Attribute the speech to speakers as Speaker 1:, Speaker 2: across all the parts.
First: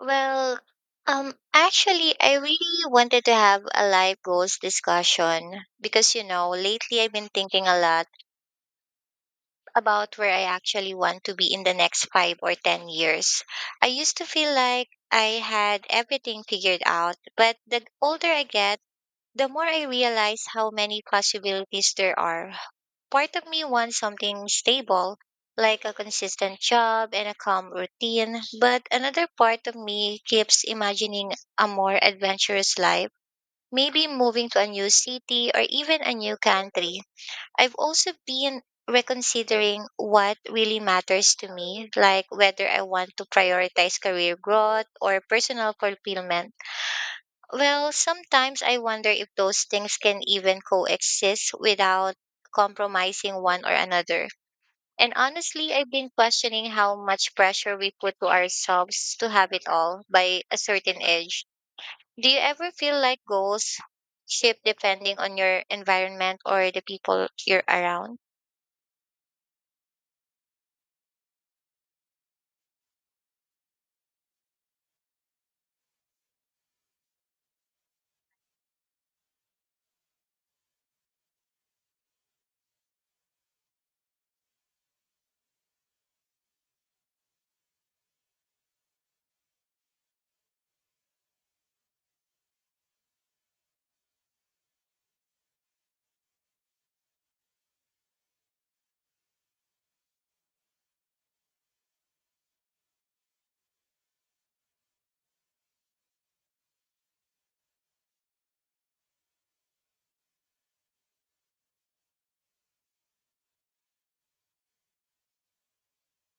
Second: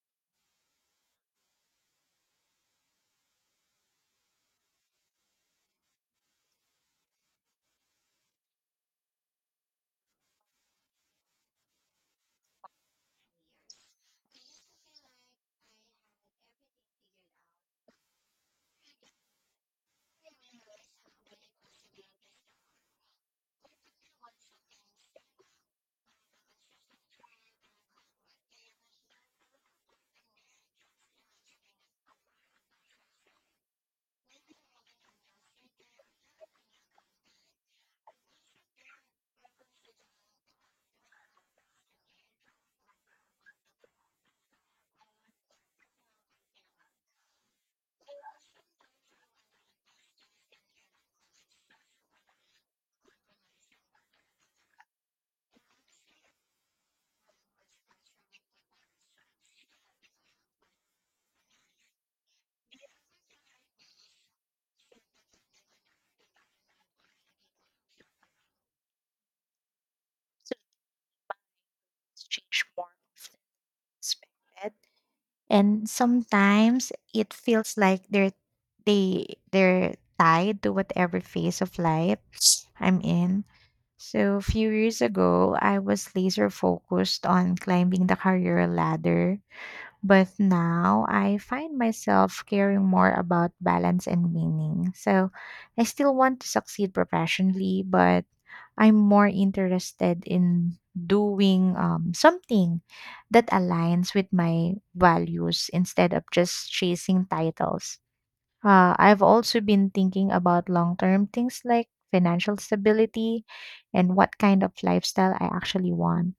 Speaker 1: Well, actually, I really wanted to have a life goals discussion because lately I've been thinking a lot about where I actually want to be in the next 5 or 10 years. I used to feel like I had everything figured out, but the older I get, the more I realize how many possibilities there are. Part of me wants something stable, like a consistent job and a calm routine, but another part of me keeps imagining a more adventurous life, maybe moving to a new city or even a new country. I've also been reconsidering what really matters to me, like whether I want to prioritize career growth or personal fulfillment. Well, sometimes I wonder if those things can even coexist without compromising one or another. And honestly, I've been questioning how much pressure we put to ourselves to have it all by a certain age. Do you ever feel like goals shift depending on your environment or the people you're around?
Speaker 2: So it's changed more often than expected. And sometimes it feels like they they're tied to whatever phase of life I'm in. So a few years ago, I was laser focused on climbing the career ladder. But now I find myself caring more about balance and meaning. So I still want to succeed professionally, but I'm more interested in doing something that aligns with my values instead of just chasing titles. I've also been thinking about long term things like financial stability and what kind of lifestyle I actually want,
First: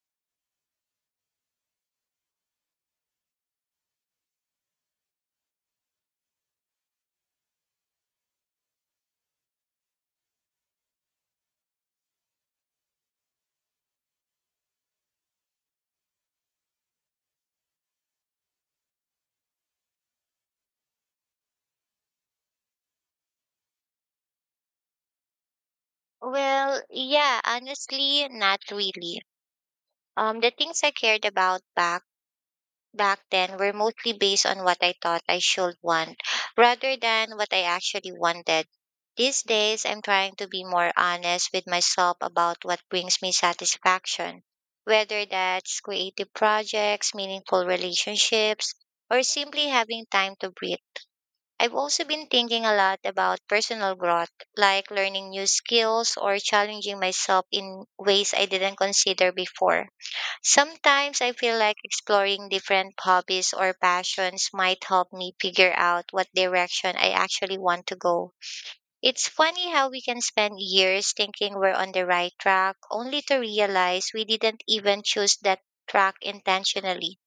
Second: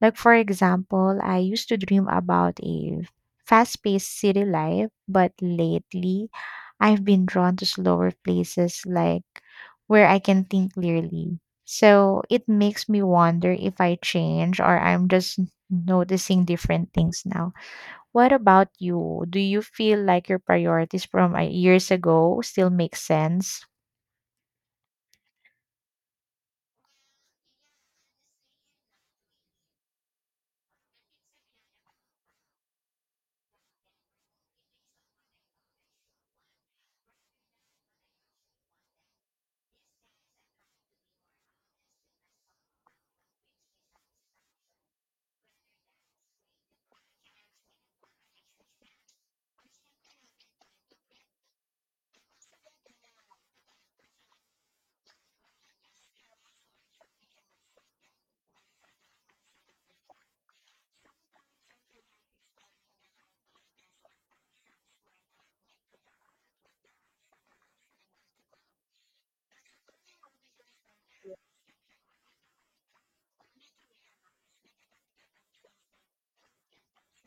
Speaker 2: like, for example, I used to dream about a fast paced city life, but lately I've been drawn to slower places like where I can think clearly. So it makes me wonder if I change or I'm just noticing different things now. What about you? Do you feel like your priorities from years ago still make sense?
Speaker 1: Well, yeah, honestly, not really. The things I cared about back then were mostly based on what I thought I should want rather than what I actually wanted. These days, I'm trying to be more honest with myself about what brings me satisfaction, whether that's creative projects, meaningful relationships, or simply having time to breathe. I've also been thinking a lot about personal growth, like learning new skills or challenging myself in ways I didn't consider before. Sometimes I feel like exploring different hobbies or passions might help me figure out what direction I actually want to go. It's funny how we can spend years thinking we're on the right track only to realize we didn't even choose that track intentionally.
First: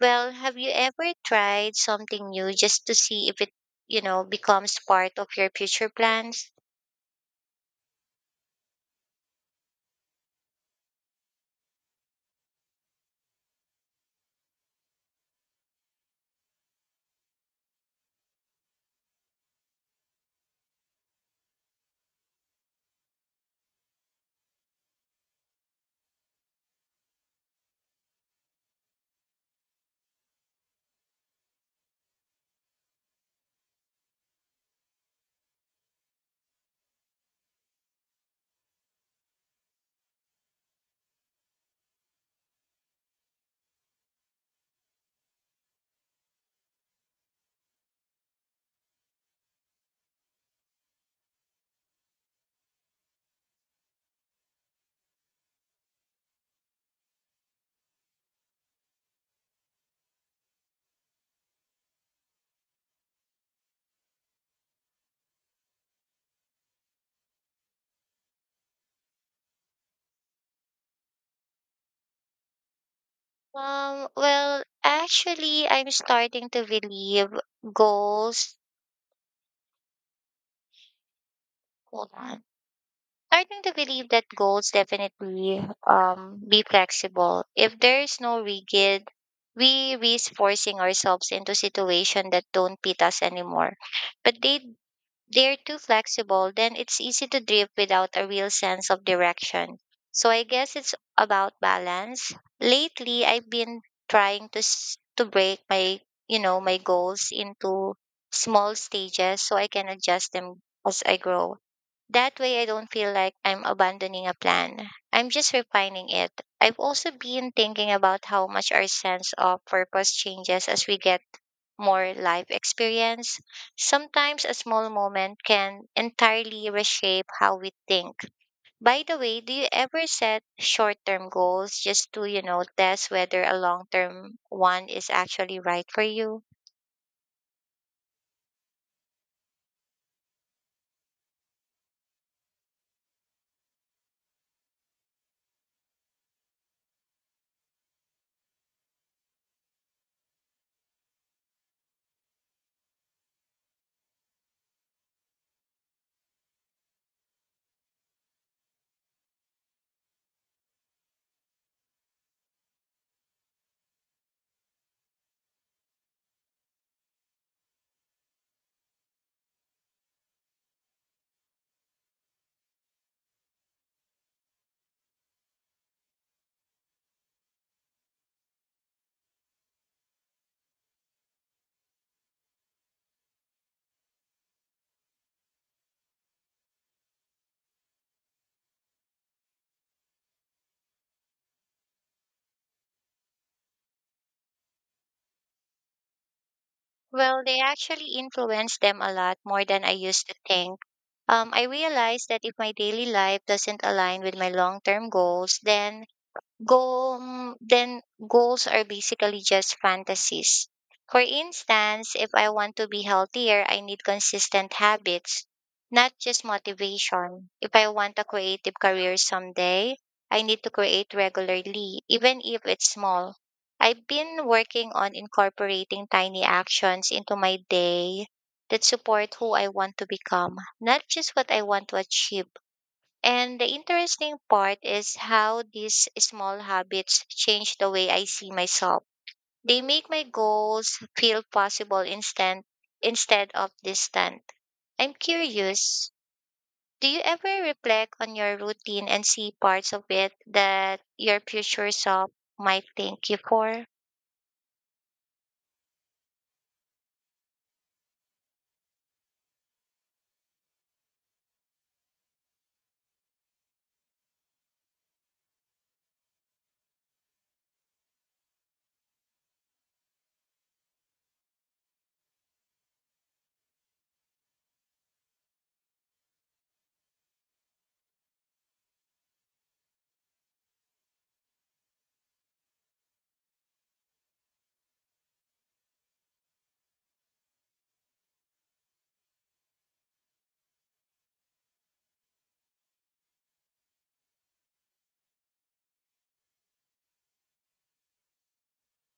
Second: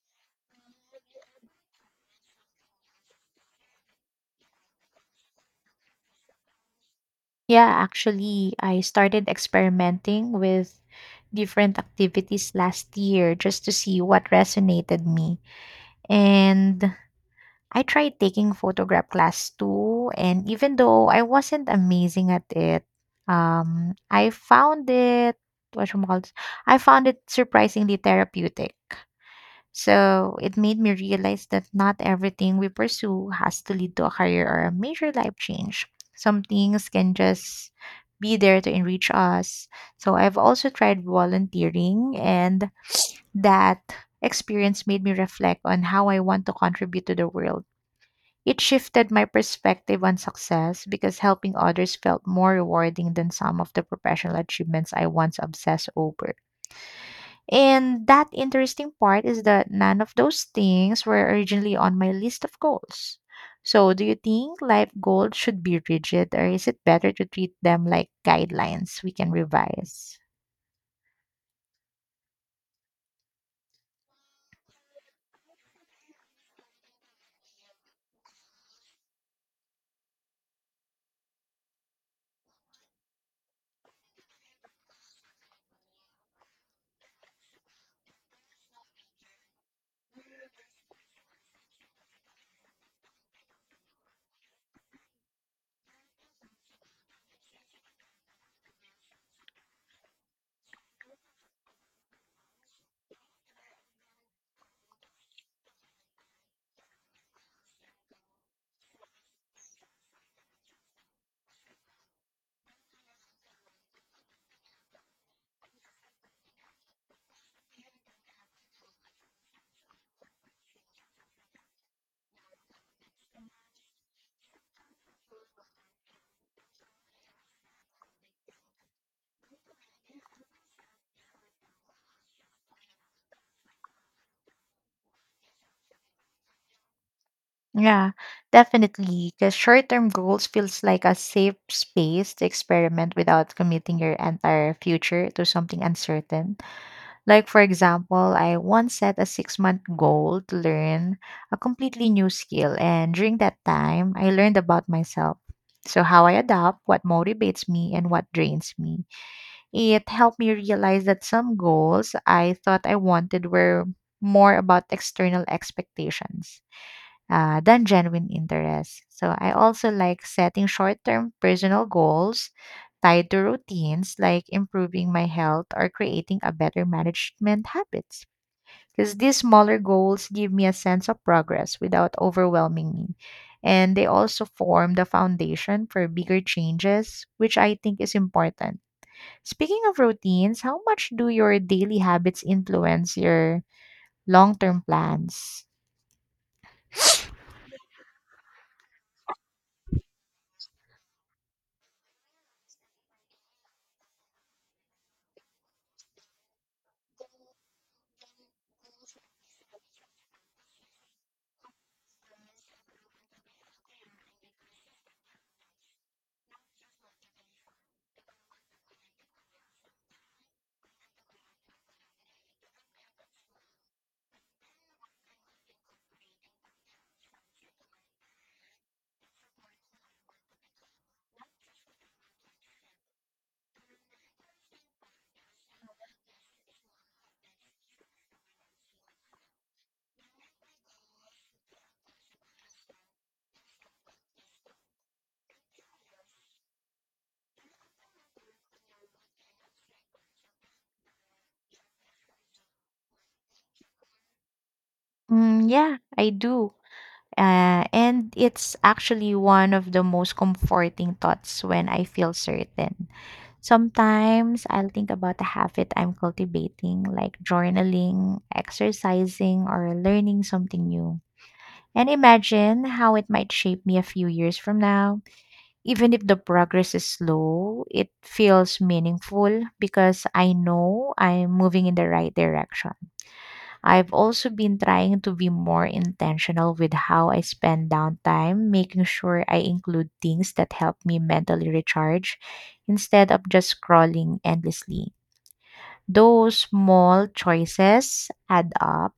Speaker 1: Well, have you ever tried something new just to see if it becomes part of your future plans?
Speaker 2: Yeah, actually, I started experimenting with different activities last year just to see what resonated me. And I tried taking photograph class too. And even though I wasn't amazing at it, um, I found it, what I found it surprisingly therapeutic. So it made me realize that not everything we pursue has to lead to a career or a major life change. Some things can just be there to enrich us. So I've also tried volunteering and that experience made me reflect on how I want to contribute to the world. It shifted my perspective on success because helping others felt more rewarding than some of the professional achievements I once obsessed over. And that interesting part is that none of those things were originally on my list of goals. So, do you think life goals should be rigid, or is it better to treat them like guidelines we can revise?
Speaker 1: Well, actually, I'm starting to believe goals. Hold on. Starting to believe that goals definitely be flexible. If there is no rigid, we risk forcing ourselves into situations that don't fit us anymore. But they're too flexible, then it's easy to drift without a real sense of direction. So I guess it's about balance. Lately, I've been trying to break my my goals into small stages so I can adjust them as I grow. That way, I don't feel like I'm abandoning a plan. I'm just refining it. I've also been thinking about how much our sense of purpose changes as we get more life experience. Sometimes a small moment can entirely reshape how we think. By the way, do you ever set short term goals just to test whether a long term one is actually right for you?
Speaker 2: Yeah, definitely. Because short term goals feels like a safe space to experiment without committing your entire future to something uncertain. Like, for example, I once set a 6-month goal to learn a completely new skill. And during that time, I learned about myself. So, how I adapt, what motivates me, and what drains me. It helped me realize that some goals I thought I wanted were more about external expectations than genuine interest. So I also like setting short term personal goals tied to routines like improving my health or creating a better management habits. Because these smaller goals give me a sense of progress without overwhelming me. And they also form the foundation for bigger changes, which I think is important. Speaking of routines, how much do your daily habits influence your long term plans?
Speaker 1: Well, they actually influence them a lot more than I used to think. I realized that if my daily life doesn't align with my long term goals, then goals are basically just fantasies. For instance, if I want to be healthier, I need consistent habits, not just motivation. If I want a creative career someday, I need to create regularly, even if it's small. I've been working on incorporating tiny actions into my day that support who I want to become, not just what I want to achieve. And the interesting part is how these small habits change the way I see myself. They make my goals feel possible instant instead of distant. I'm curious, do you ever reflect on your routine and see parts of it that your future self might thank you for?
Speaker 2: Mm, yeah, I do. And it's actually one of the most comforting thoughts when I feel certain. Sometimes I'll think about a habit I'm cultivating, like journaling, exercising, or learning something new. And imagine how it might shape me a few years from now. Even if the progress is slow, it feels meaningful because I know I'm moving in the right direction. I've also been trying to be more intentional with how I spend downtime, making sure I include things that help me mentally recharge instead of just scrolling endlessly. Those small choices add up,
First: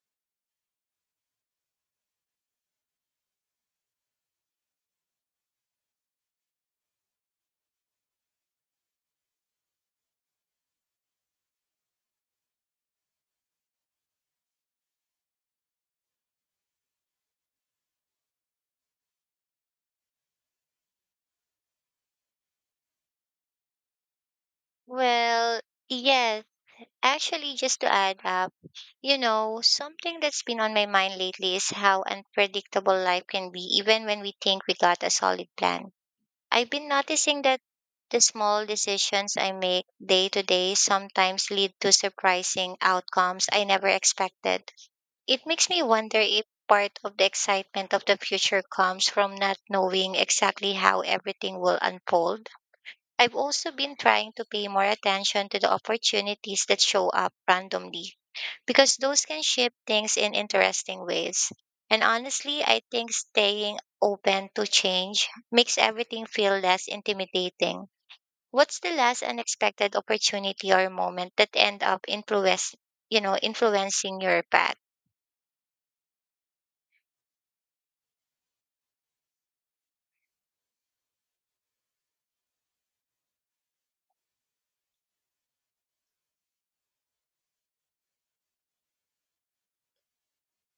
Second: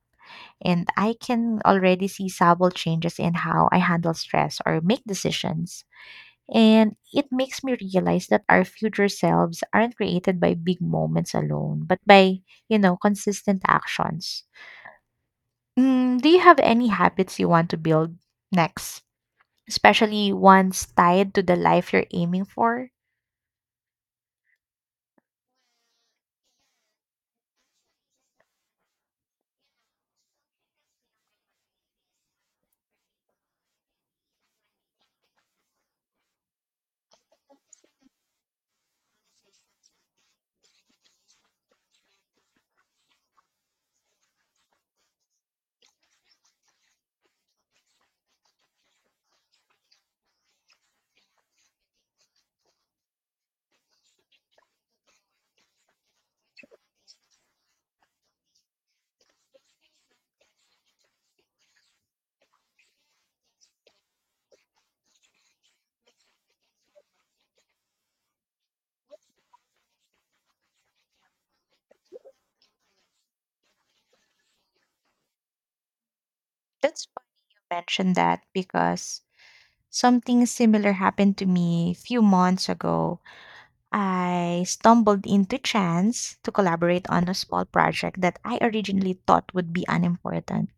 Speaker 2: and I can already see subtle changes in how I handle stress or make decisions. And it makes me realize that our future selves aren't created by big moments alone, but by consistent actions. Mm, do you have any habits you want to build next, especially ones tied to the life you're aiming for?
Speaker 1: Well, yes, actually, just to add up, something that's been on my mind lately is how unpredictable life can be, even when we think we got a solid plan. I've been noticing that the small decisions I make day to day sometimes lead to surprising outcomes I never expected. It makes me wonder if part of the excitement of the future comes from not knowing exactly how everything will unfold. I've also been trying to pay more attention to the opportunities that show up randomly because those can shape things in interesting ways. And honestly, I think staying open to change makes everything feel less intimidating. What's the last unexpected opportunity or moment that end up influencing your path?
Speaker 2: That's funny you mentioned that because something similar happened to me a few months ago. I stumbled into chance to collaborate on a small project that I originally thought would be unimportant,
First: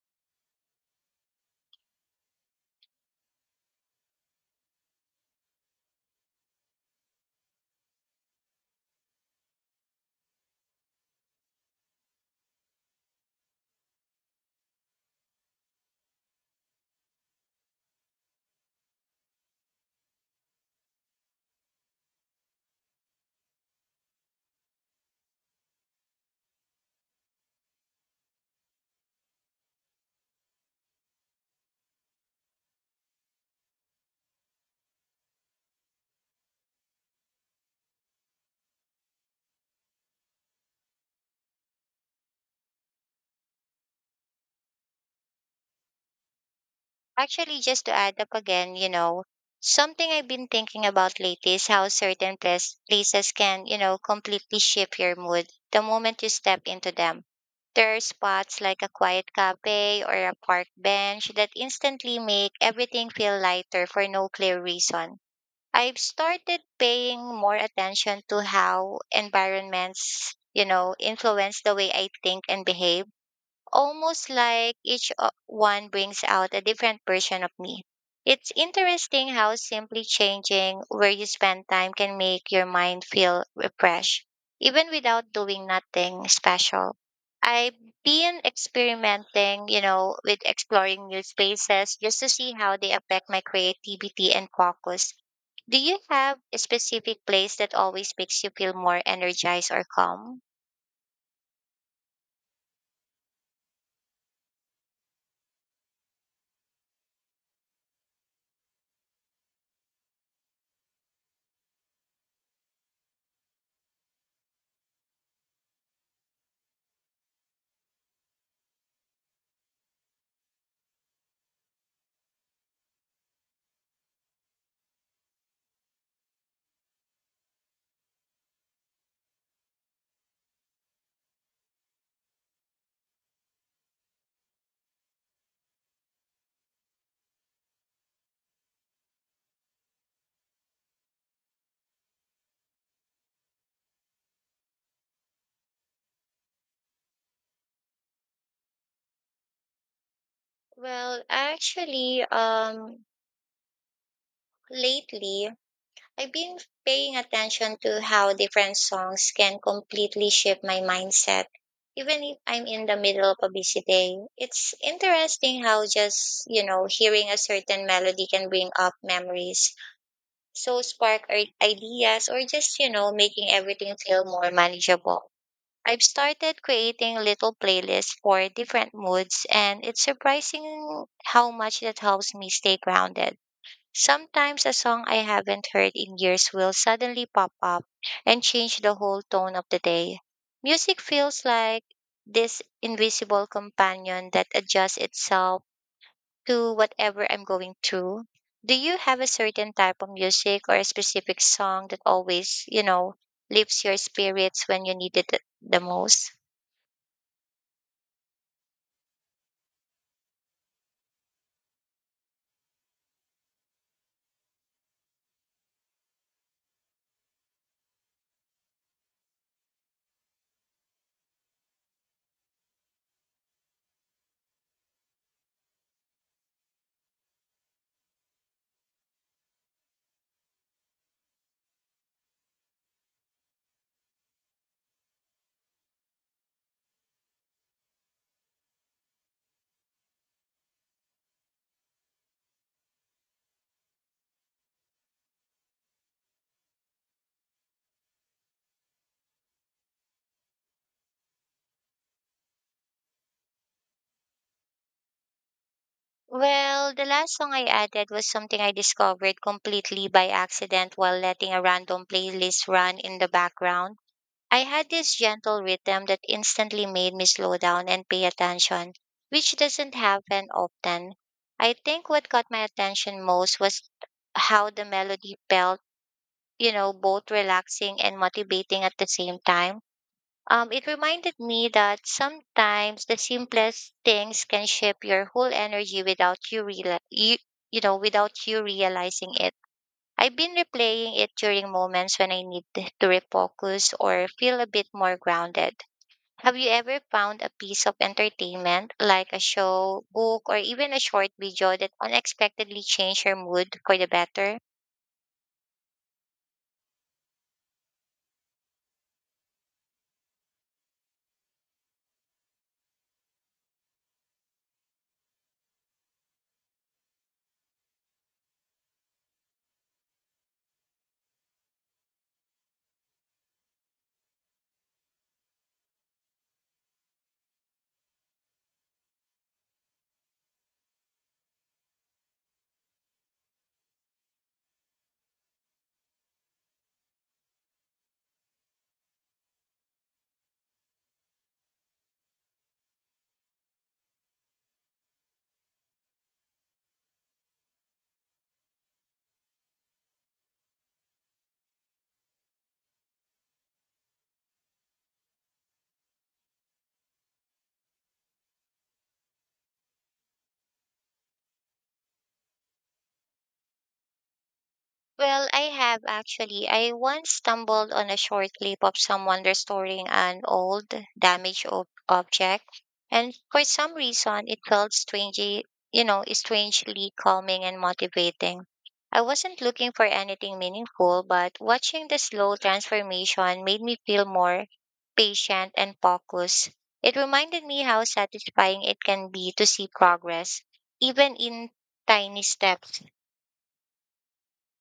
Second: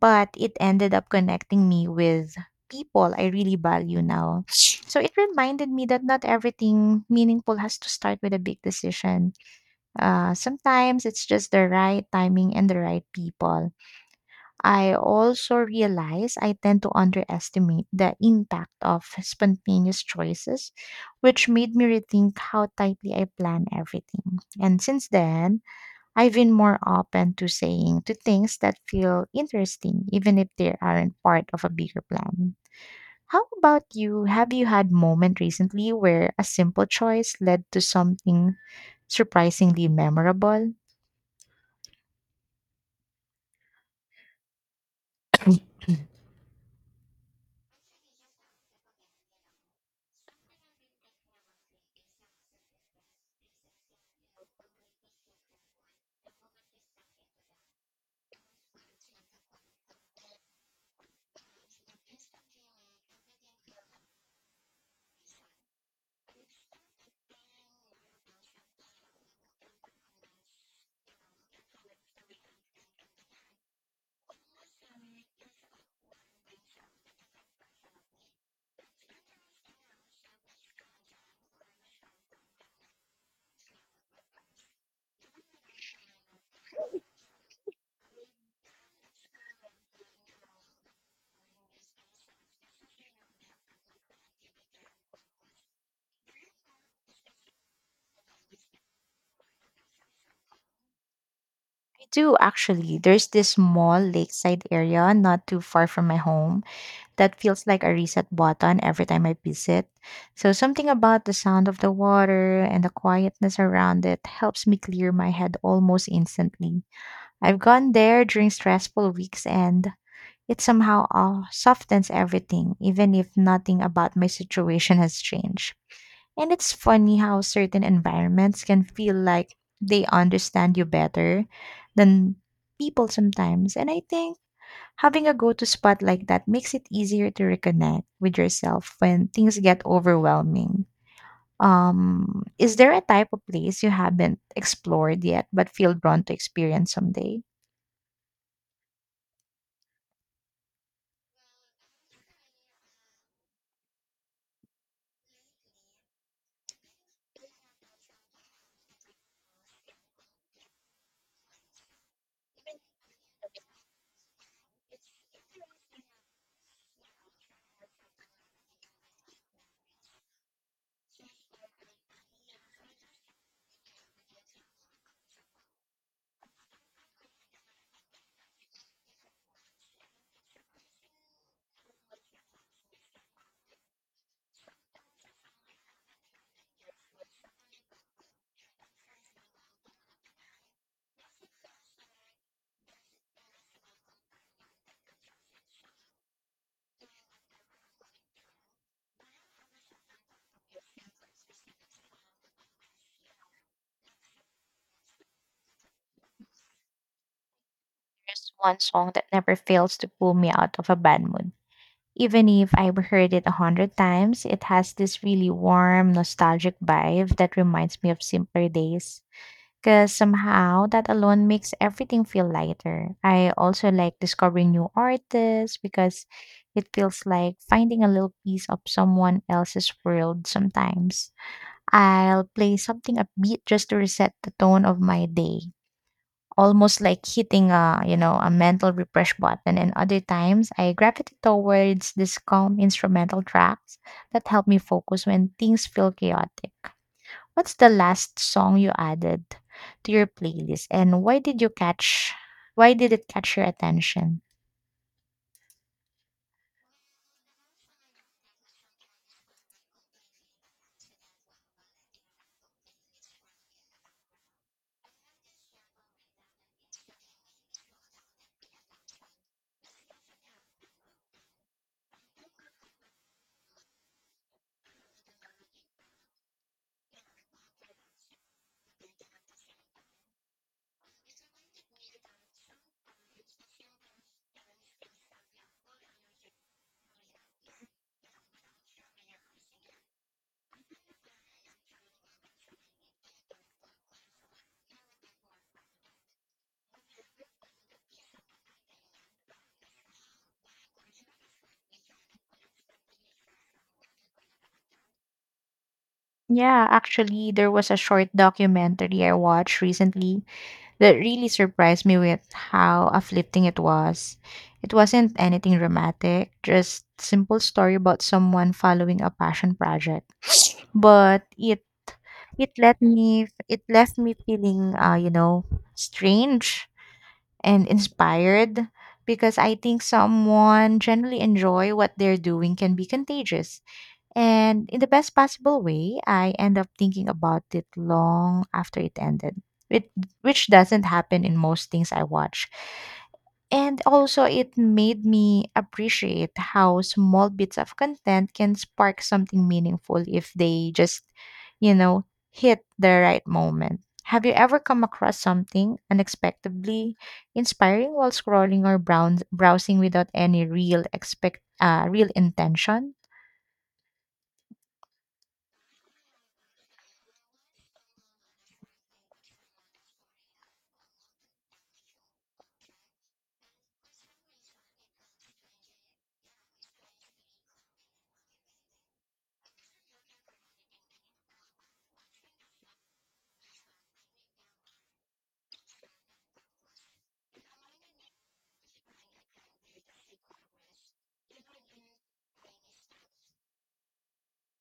Speaker 2: but it ended up connecting me with people I really value now. So it reminded me that not everything meaningful has to start with a big decision. Sometimes it's just the right timing and the right people. I also realize I tend to underestimate the impact of spontaneous choices, which made me rethink how tightly I plan everything. And since then, I've been more open to saying to things that feel interesting, even if they aren't part of a bigger plan. How about you? Have you had moment recently where a simple choice led to something surprisingly memorable?
Speaker 1: Actually, just to add up again, something I've been thinking about lately is how certain places can completely shift your mood the moment you step into them. There are spots like a quiet cafe or a park bench that instantly make everything feel lighter for no clear reason. I've started paying more attention to how environments influence the way I think and behave, almost like one brings out a different version of me. It's interesting how simply changing where you spend time can make your mind feel refreshed, even without doing nothing special. I've been experimenting with exploring new spaces just to see how they affect my creativity and focus. Do you have a specific place that always makes you feel more energized or calm?
Speaker 2: Do actually. There's this small lakeside area not too far from my home that feels like a reset button every time I visit. So something about the sound of the water and the quietness around it helps me clear my head almost instantly. I've gone there during stressful weeks and it somehow softens everything, even if nothing about my situation has changed. And it's funny how certain environments can feel like they understand you better than people sometimes. And I think having a go to spot like that makes it easier to reconnect with yourself when things get overwhelming. Is there a type of place you haven't explored yet but feel drawn to experience someday?
Speaker 1: Well, actually, lately, I've been paying attention to how different songs can completely shift my mindset. Even if I'm in the middle of a busy day, it's interesting how just hearing a certain melody can bring up memories, so ideas, or just making everything feel more manageable. I've started creating little playlists for different moods, and it's surprising how much that helps me stay grounded. Sometimes a song I haven't heard in years will suddenly pop up and change the whole tone of the day. Music feels like this invisible companion that adjusts itself to whatever I'm going through. Do you have a certain type of music or a specific song that always lifts your spirits when you need it the most?
Speaker 2: There's one song that never fails to pull me out of a bad mood. Even if I've heard it a hundred times, it has this really warm, nostalgic vibe that reminds me of simpler days. Because somehow that alone makes everything feel lighter. I also like discovering new artists because it feels like finding a little piece of someone else's world sometimes. I'll play something upbeat just to reset the tone of my day, almost like hitting a you know a mental refresh button. And other times, I gravitate towards these calm instrumental tracks that help me focus when things feel chaotic. What's the last song you added to your playlist, and why did it catch your attention?
Speaker 1: Well, the last song I added was something I discovered completely by accident while letting a random playlist run in the background. I had this gentle rhythm that instantly made me slow down and pay attention, which doesn't happen often. I think what caught my attention most was how the melody felt both relaxing and motivating at the same time. It reminded me that sometimes the simplest things can shape your whole energy without you, reali- you know, without you realizing it. I've been replaying it during moments when I need to refocus or feel a bit more grounded. Have you ever found a piece of entertainment, like a show, book, or even a short video that unexpectedly changed your mood for the better?
Speaker 2: Yeah, actually, there was a short documentary I watched recently that really surprised me with how uplifting it was. It wasn't anything dramatic, just simple story about someone following a passion project. But it let me it left me feeling strange and inspired because I think someone generally enjoy what they're doing can be contagious. And in the best possible way, I end up thinking about it long after it ended, which, which doesn't happen in most things I watch. And also, it made me appreciate how small bits of content can spark something meaningful if they just, you know, hit the right moment. Have you ever come across something unexpectedly inspiring while scrolling or browsing without any real intention?
Speaker 1: Well, I have actually. I once stumbled on a short clip of someone restoring an old damaged object, and for some reason it felt strangely calming and motivating. I wasn't looking for anything meaningful, but watching the slow transformation made me feel more patient and focused. It reminded me how satisfying it can be to see progress, even in tiny steps.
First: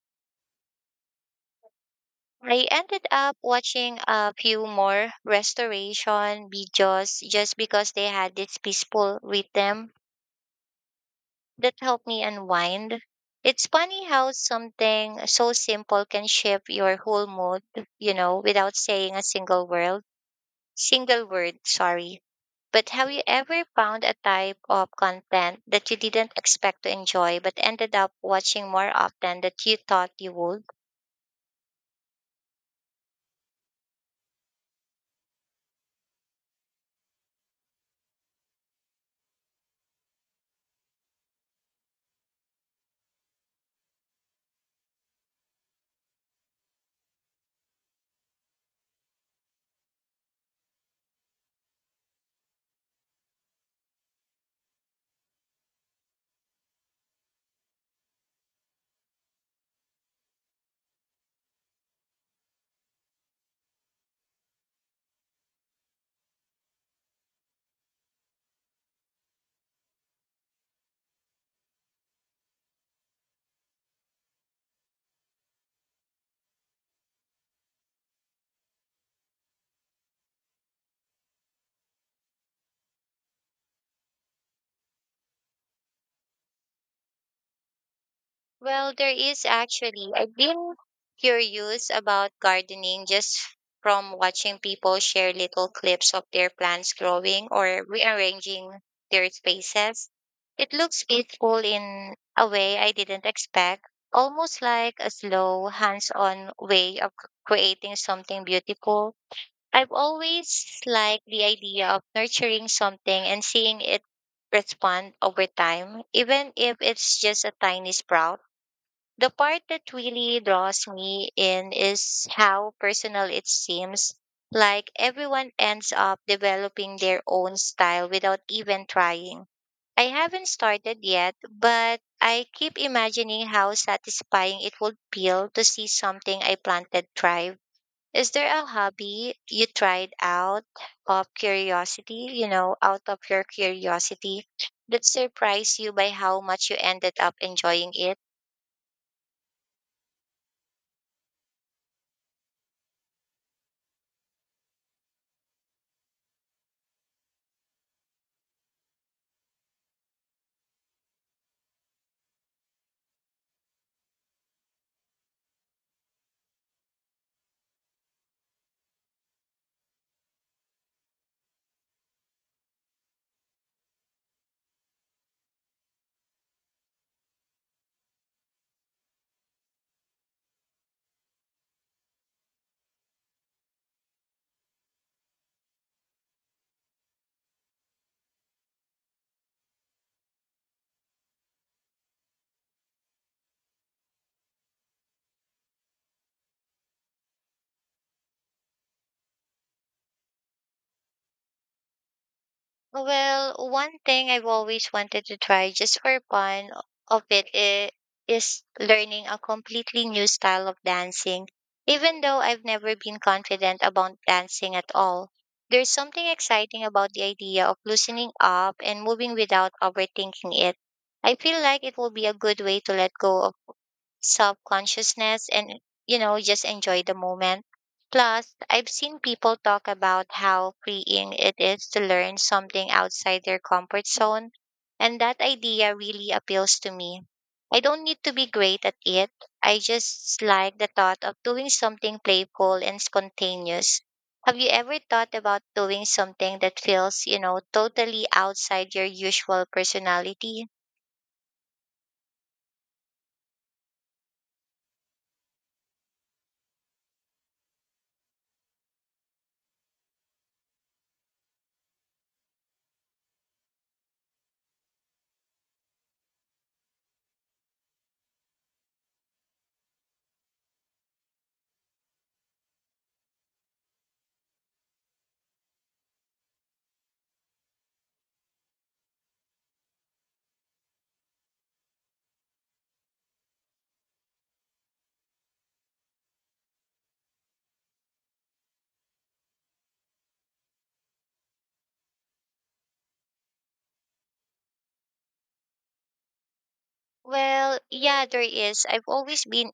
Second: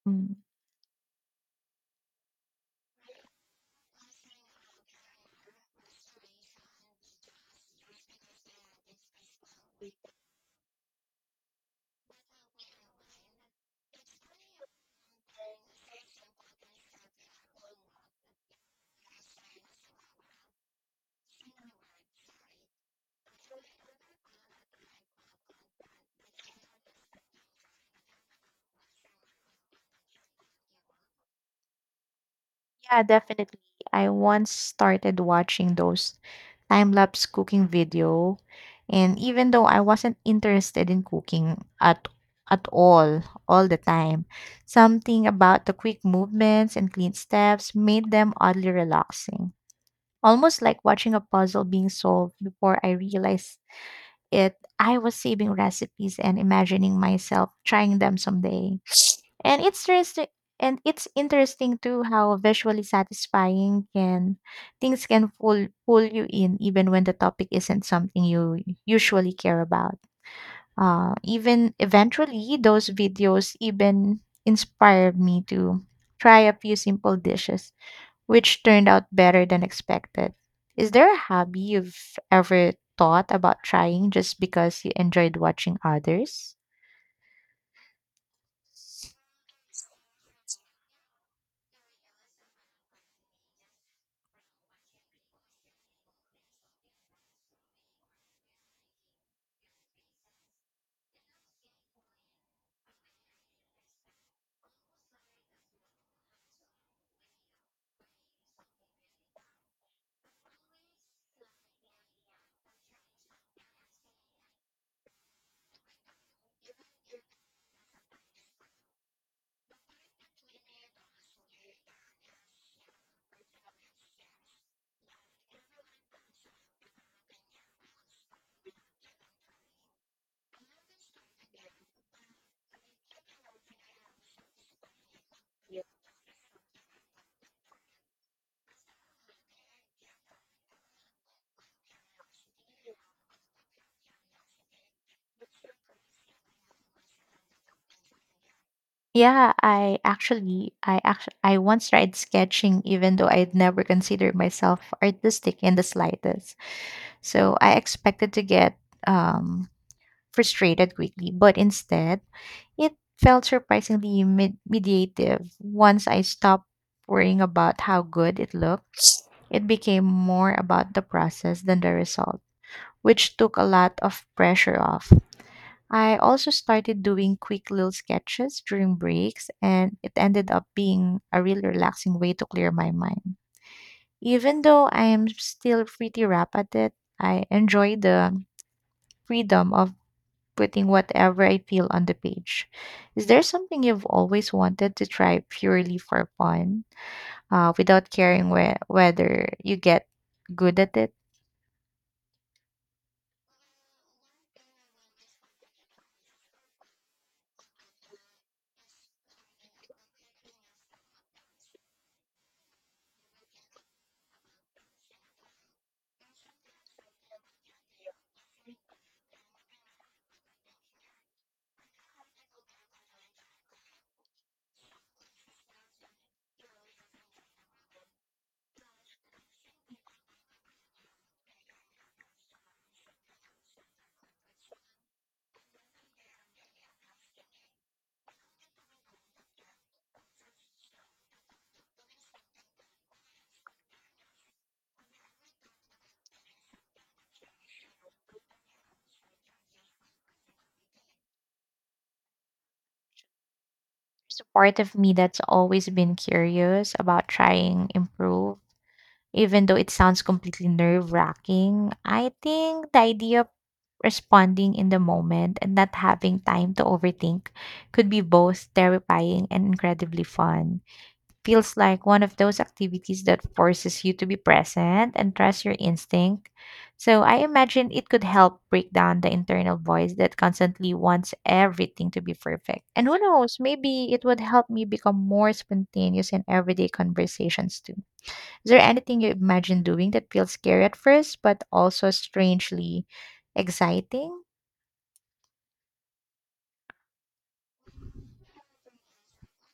Speaker 2: Hmm.
Speaker 1: I ended up watching a few more restoration videos just because they had this peaceful rhythm that helped me unwind. It's funny how something so simple can shift your whole mood, without saying a single word. Single word, sorry. But have you ever found a type of content that you didn't expect to enjoy but ended up watching more often than you thought you would?
Speaker 2: Yeah, definitely. I once started watching those time-lapse cooking video, and even though I wasn't interested in cooking at all the time, something about the quick movements and clean steps made them oddly relaxing. Almost like watching a puzzle being solved. Before I realized it, I was saving recipes and imagining myself trying them someday. And it's interesting and it's interesting too how visually satisfying can things can pull you in even when the topic isn't something you usually care about. Eventually those videos even inspired me to try a few simple dishes which turned out better than expected. Is there a hobby you've ever thought about trying just because you enjoyed watching others?
Speaker 1: Well, there is actually. I've been curious about gardening just from watching people share little clips of their plants growing or rearranging their spaces. It looks peaceful in a way I didn't expect, almost like a slow, hands-on way of creating something beautiful. I've always liked the idea of nurturing something and seeing it respond over time, even if it's just a tiny sprout. The part that really draws me in is how personal it seems. Like everyone ends up developing their own style without even trying. I haven't started yet, but I keep imagining how satisfying it would feel to see something I planted thrive. Is there a hobby you tried out of your curiosity that surprised you by how much you ended up enjoying it?
Speaker 2: Yeah, I once tried sketching, even though I'd never considered myself artistic in the slightest. So I expected to get um, frustrated quickly, but instead, it felt surprisingly mediative. Once I stopped worrying about how good it looked, it became more about the process than the result, which took a lot of pressure off. I also started doing quick little sketches during breaks, and it ended up being a really relaxing way to clear my mind. Even though I am still pretty rough at it, I enjoy the freedom of putting whatever I feel on the page. Is there something you've always wanted to try purely for fun, without caring whether you get good at it?
Speaker 1: Well, one thing I've always wanted to try just for fun of it is learning a completely new style of dancing. Even though I've never been confident about dancing at all, there's something exciting about the idea of loosening up and moving without overthinking it. I feel like it will be a good way to let go of self consciousness and just enjoy the moment. Plus, I've seen people talk about how freeing it is to learn something outside their comfort zone, and that idea really appeals to me. I don't need to be great at it. I just like the thought of doing something playful and spontaneous. Have you ever thought about doing something that feels, you know, totally outside your usual personality?
Speaker 2: There's a part of me that's always been curious about trying improve. Even though it sounds completely nerve wracking, I think the idea of responding in the moment and not having time to overthink could be both terrifying and incredibly fun. Feels like one of those activities that forces you to be present and trust your instinct. So I imagine it could help break down the internal voice that constantly wants everything to be perfect. And who knows, maybe it would help me become more spontaneous in everyday conversations too. Is there anything you imagine doing that feels scary at first, but also strangely exciting?
Speaker 1: Well, yeah, there is. I've always been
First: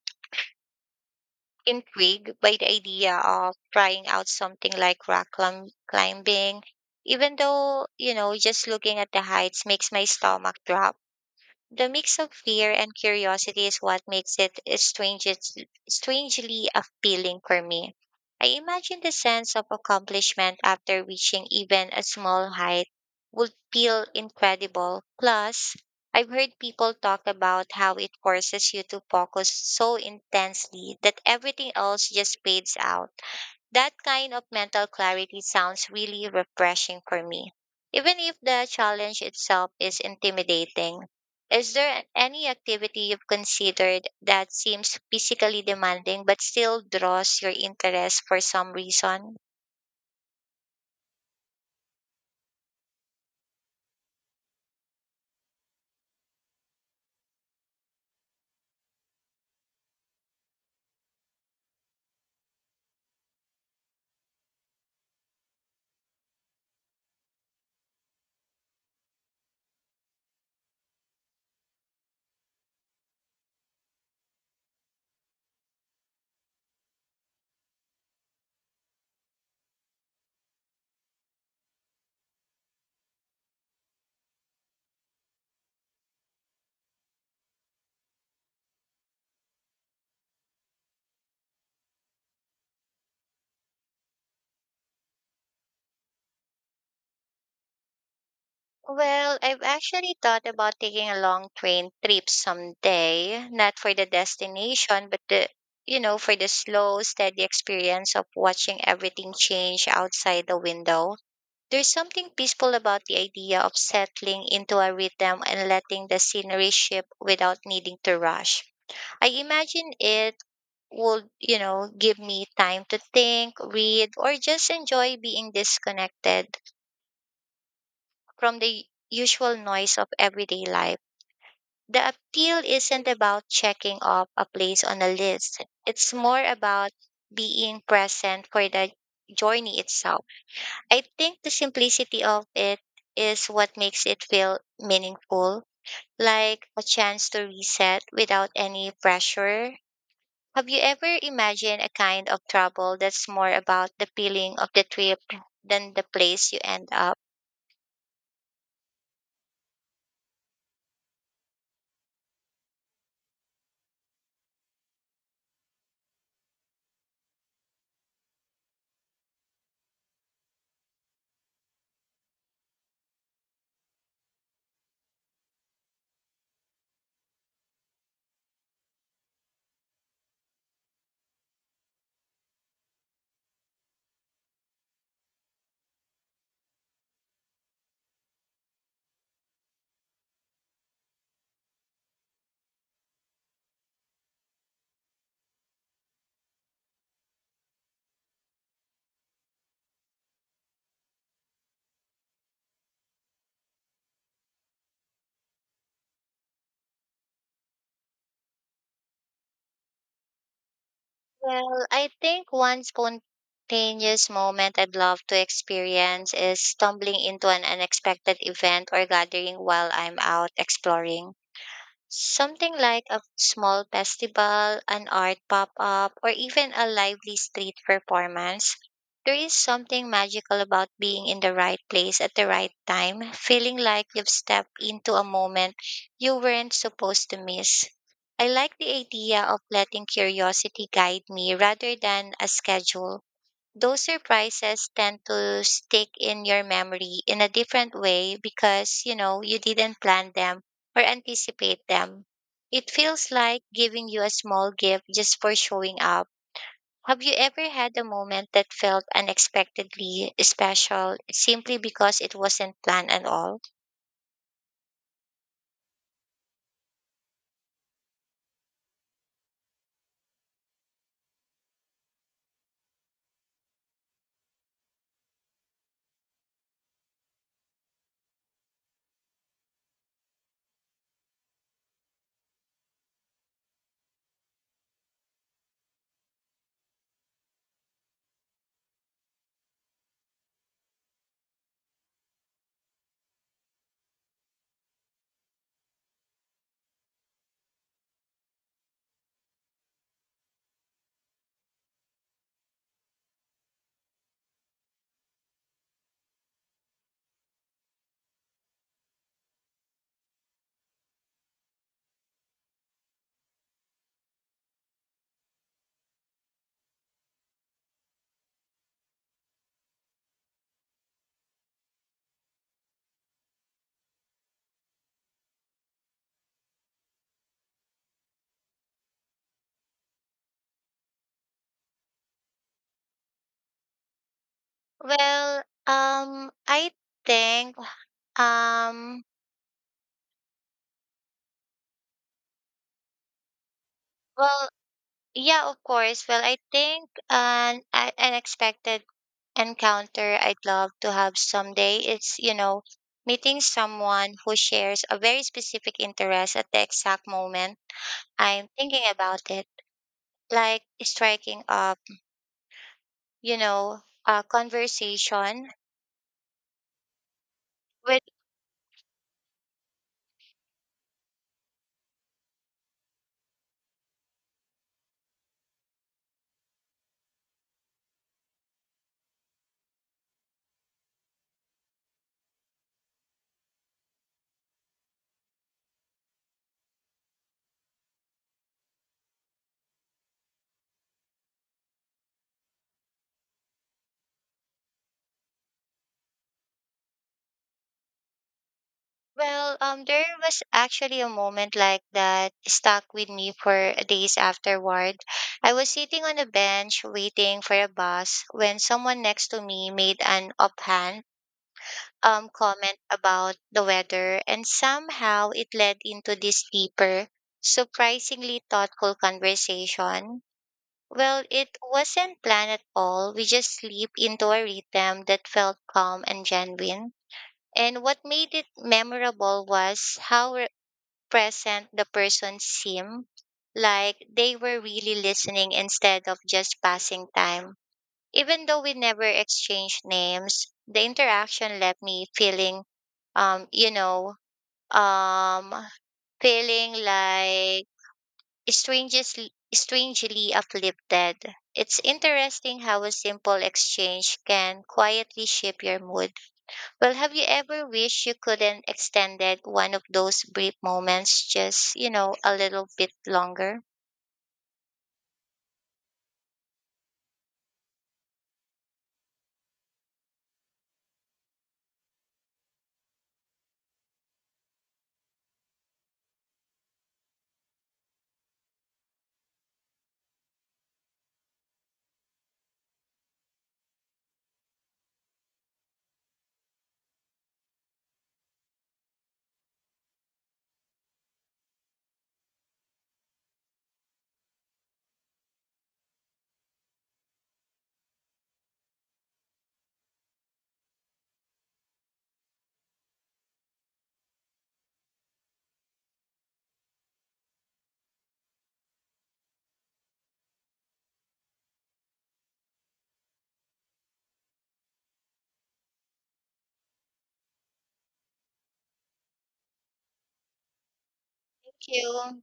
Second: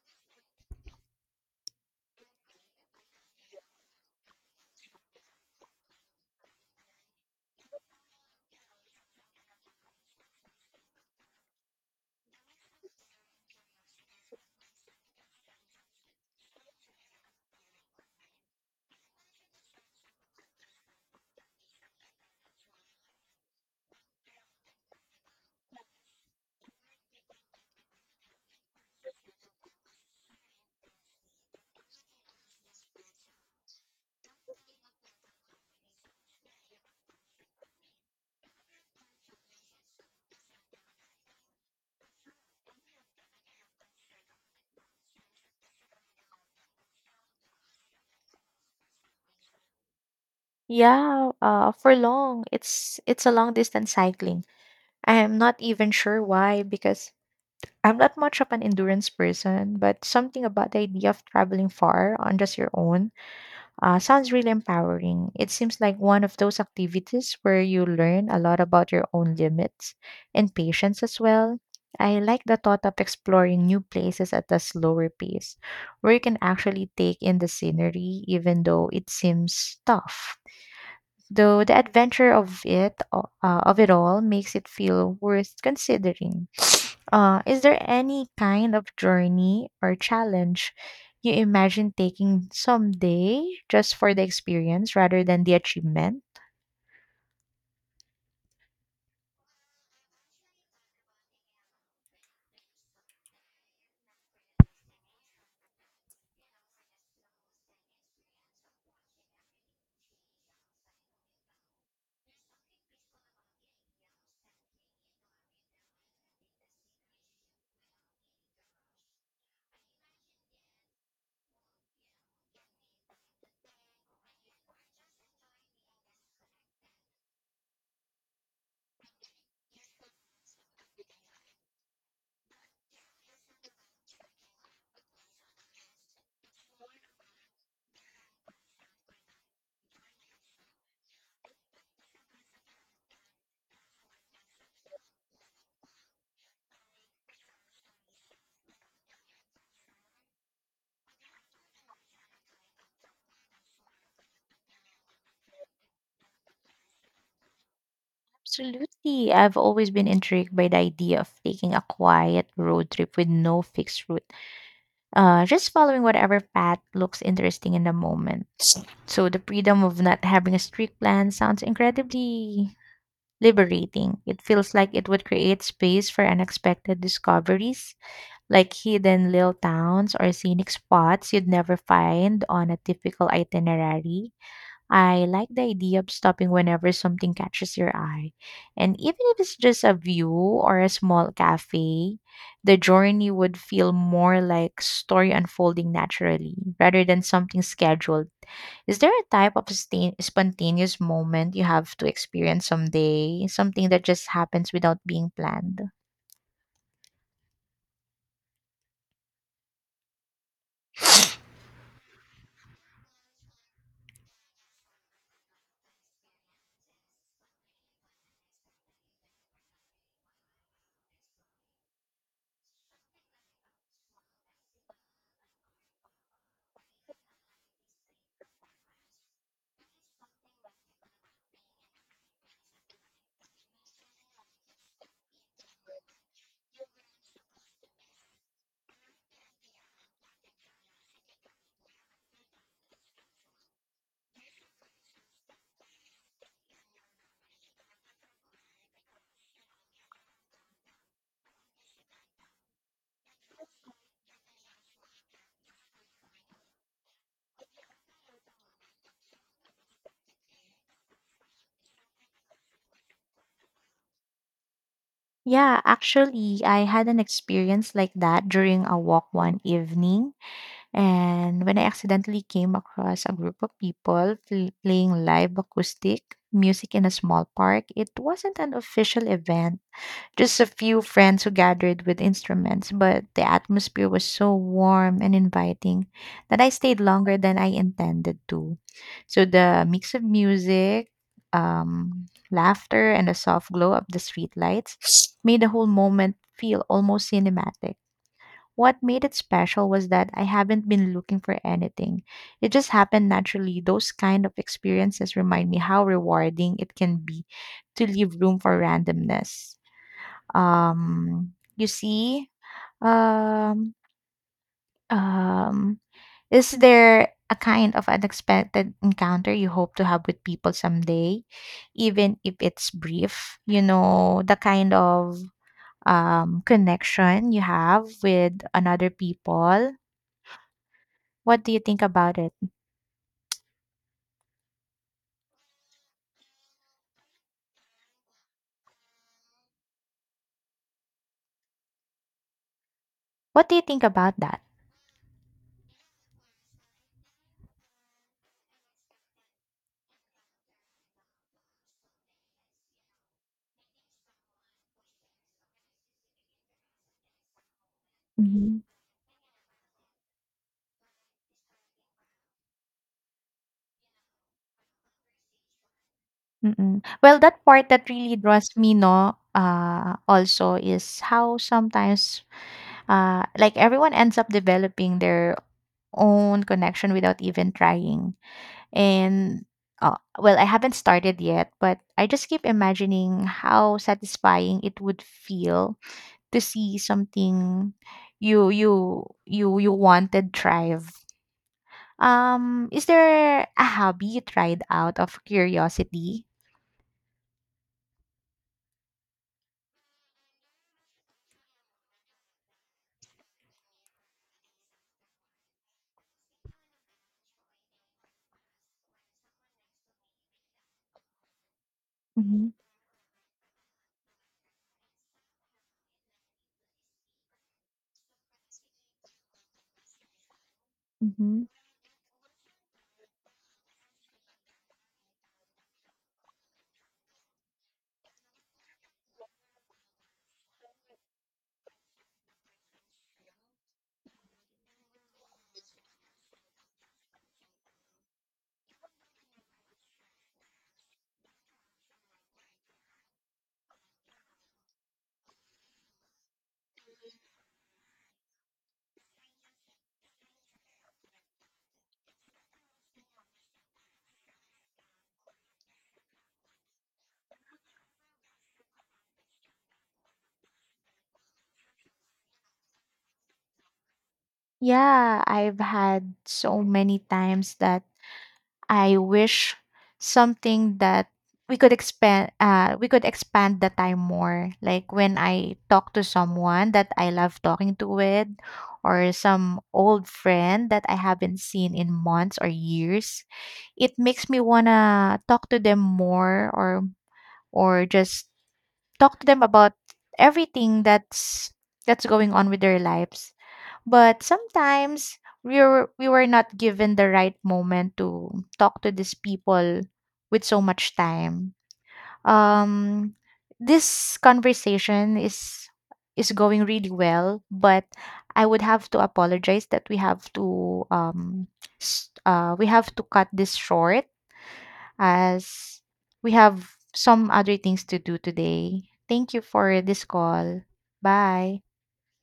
Speaker 1: intrigued by the idea of trying out something like climbing, even though, you know, just looking at the heights makes my stomach drop. The mix of fear and curiosity is what makes it strangely appealing for me. I imagine the sense of accomplishment after reaching even a small height would feel incredible. Plus, I've heard people talk about how it forces you to focus so intensely that everything else just fades out. That kind of mental clarity sounds really refreshing for me. Even if the challenge itself is intimidating, is there any activity you've considered that seems physically demanding but still draws your interest for some reason?
Speaker 2: Yeah, for long. It's a long distance cycling. I'm not even sure why because I'm not much of an endurance person, but something about the idea of traveling far on just your own sounds really empowering. It seems like one of those activities where you learn a lot about your own limits and patience as well. I like the thought of exploring new places at a slower pace, where you can actually take in the scenery, even though it seems tough. Though the adventure of it all, makes it feel worth considering. Is there any kind of journey or challenge you imagine taking someday just for the experience rather than the achievement?
Speaker 1: Well, I've actually thought about taking a long train trip someday, not for the destination, but the, you know, for the slow, steady experience of watching everything change outside the window. There's something peaceful about the idea of settling into a rhythm and letting the scenery shift without needing to rush. I imagine it would, you know, give me time to think, read, or just enjoy being disconnected from the usual noise of everyday life. The appeal isn't about checking off a place on a list. It's more about being present for the journey itself. I think the simplicity of it is what makes it feel meaningful, like a chance to reset without any pressure. Have you ever imagined a kind of travel that's more about the feeling of the trip than the place you end up?
Speaker 2: Absolutely. I've always been intrigued by the idea of taking a quiet road trip with no fixed route, just following whatever path looks interesting in the moment. So the freedom of not having a strict plan sounds incredibly liberating. It feels like it would create space for unexpected discoveries like hidden little towns or scenic spots you'd never find on a typical itinerary. I like the idea of stopping whenever something catches your eye. And even if it's just a view or a small cafe, the journey would feel more like story unfolding naturally rather than something scheduled. Is there a type of spontaneous moment you have to experience someday? Something that just happens without being planned?
Speaker 1: Well, I think one spontaneous moment I'd love to experience is stumbling into an unexpected event or gathering while I'm out exploring. Something like a small festival, an art pop up, or even a lively street performance. There is something magical about being in the right place at the right time, feeling like you've stepped into a moment you weren't supposed to miss. I like the idea of letting curiosity guide me rather than a schedule. Those surprises tend to stick in your memory in a different way because you know you didn't plan them or anticipate them. It feels like giving you a small gift just for showing up. Have you ever had a moment that felt unexpectedly special simply because it wasn't planned at all?
Speaker 2: Yeah, actually, I had an experience like that during a walk one evening. And when I accidentally came across a group of playing live acoustic music in a small park, it wasn't an official event. Just a few friends who gathered with instruments, but the atmosphere was so warm and inviting that I stayed longer than I intended to. So the mix of music, um, laughter, and the soft glow of the streetlights made the whole moment feel almost cinematic. What made it special was that I haven't been looking for anything. It just happened naturally. Those kind of experiences remind me how rewarding it can be to leave room for randomness um you see um um is there a kind of unexpected encounter you hope to have with people someday, even if it's brief? You know, the kind of connection you have with another people. What do you think about it?
Speaker 1: I think um,
Speaker 2: What do you think about that?
Speaker 1: well, yeah, of course. Well, I think an unexpected encounter I'd love to have someday is, you know, meeting someone who shares a very specific interest at the exact moment I'm
Speaker 2: Mhm.
Speaker 1: thinking about it, like striking up, you know, a conversation
Speaker 2: Mm-mm. Well, that part that
Speaker 1: with.
Speaker 2: really draws me, no, also is how sometimes like everyone ends up developing their own connection without even trying. And well, I haven't started yet, but I just keep imagining how satisfying it would feel to see something you wanted thrive. Is there a hobby you tried out of curiosity?
Speaker 1: Well, there was actually a moment like that stuck with me for days afterward. I was sitting on a bench waiting for a bus when someone next to me made an offhand
Speaker 2: Mm-hmm.
Speaker 1: comment about the weather, and somehow it led into this deeper, surprisingly thoughtful conversation. Well,
Speaker 2: Mm-hmm.
Speaker 1: it wasn't planned at all. We just slipped into a rhythm that felt calm and genuine. And what made it memorable was how present the person seemed, like they were really listening instead of just passing time. Even though we never exchanged names, the interaction left me um, you know, um, feeling like strangely uplifted. It's interesting how a simple exchange can quietly shape your mood. Well, have you ever wished you couldn't extended one of those brief moments just, you know, a little bit longer?
Speaker 2: Yeah, I've had so many times that I wish something that we could expand the time more, like when I talk to someone that I love talking to with, or some old friend that I haven't seen in months or years. It makes me want to talk to them more, or just talk to them about everything that's going on with their lives. But sometimes we were not given the right moment to talk to these people with so much time. Um, this conversation is going really well, but I would have to apologize that we have to we have to cut this short, as we have some other things to do today. Thank you for this call. Bye.
Speaker 1: Thank you.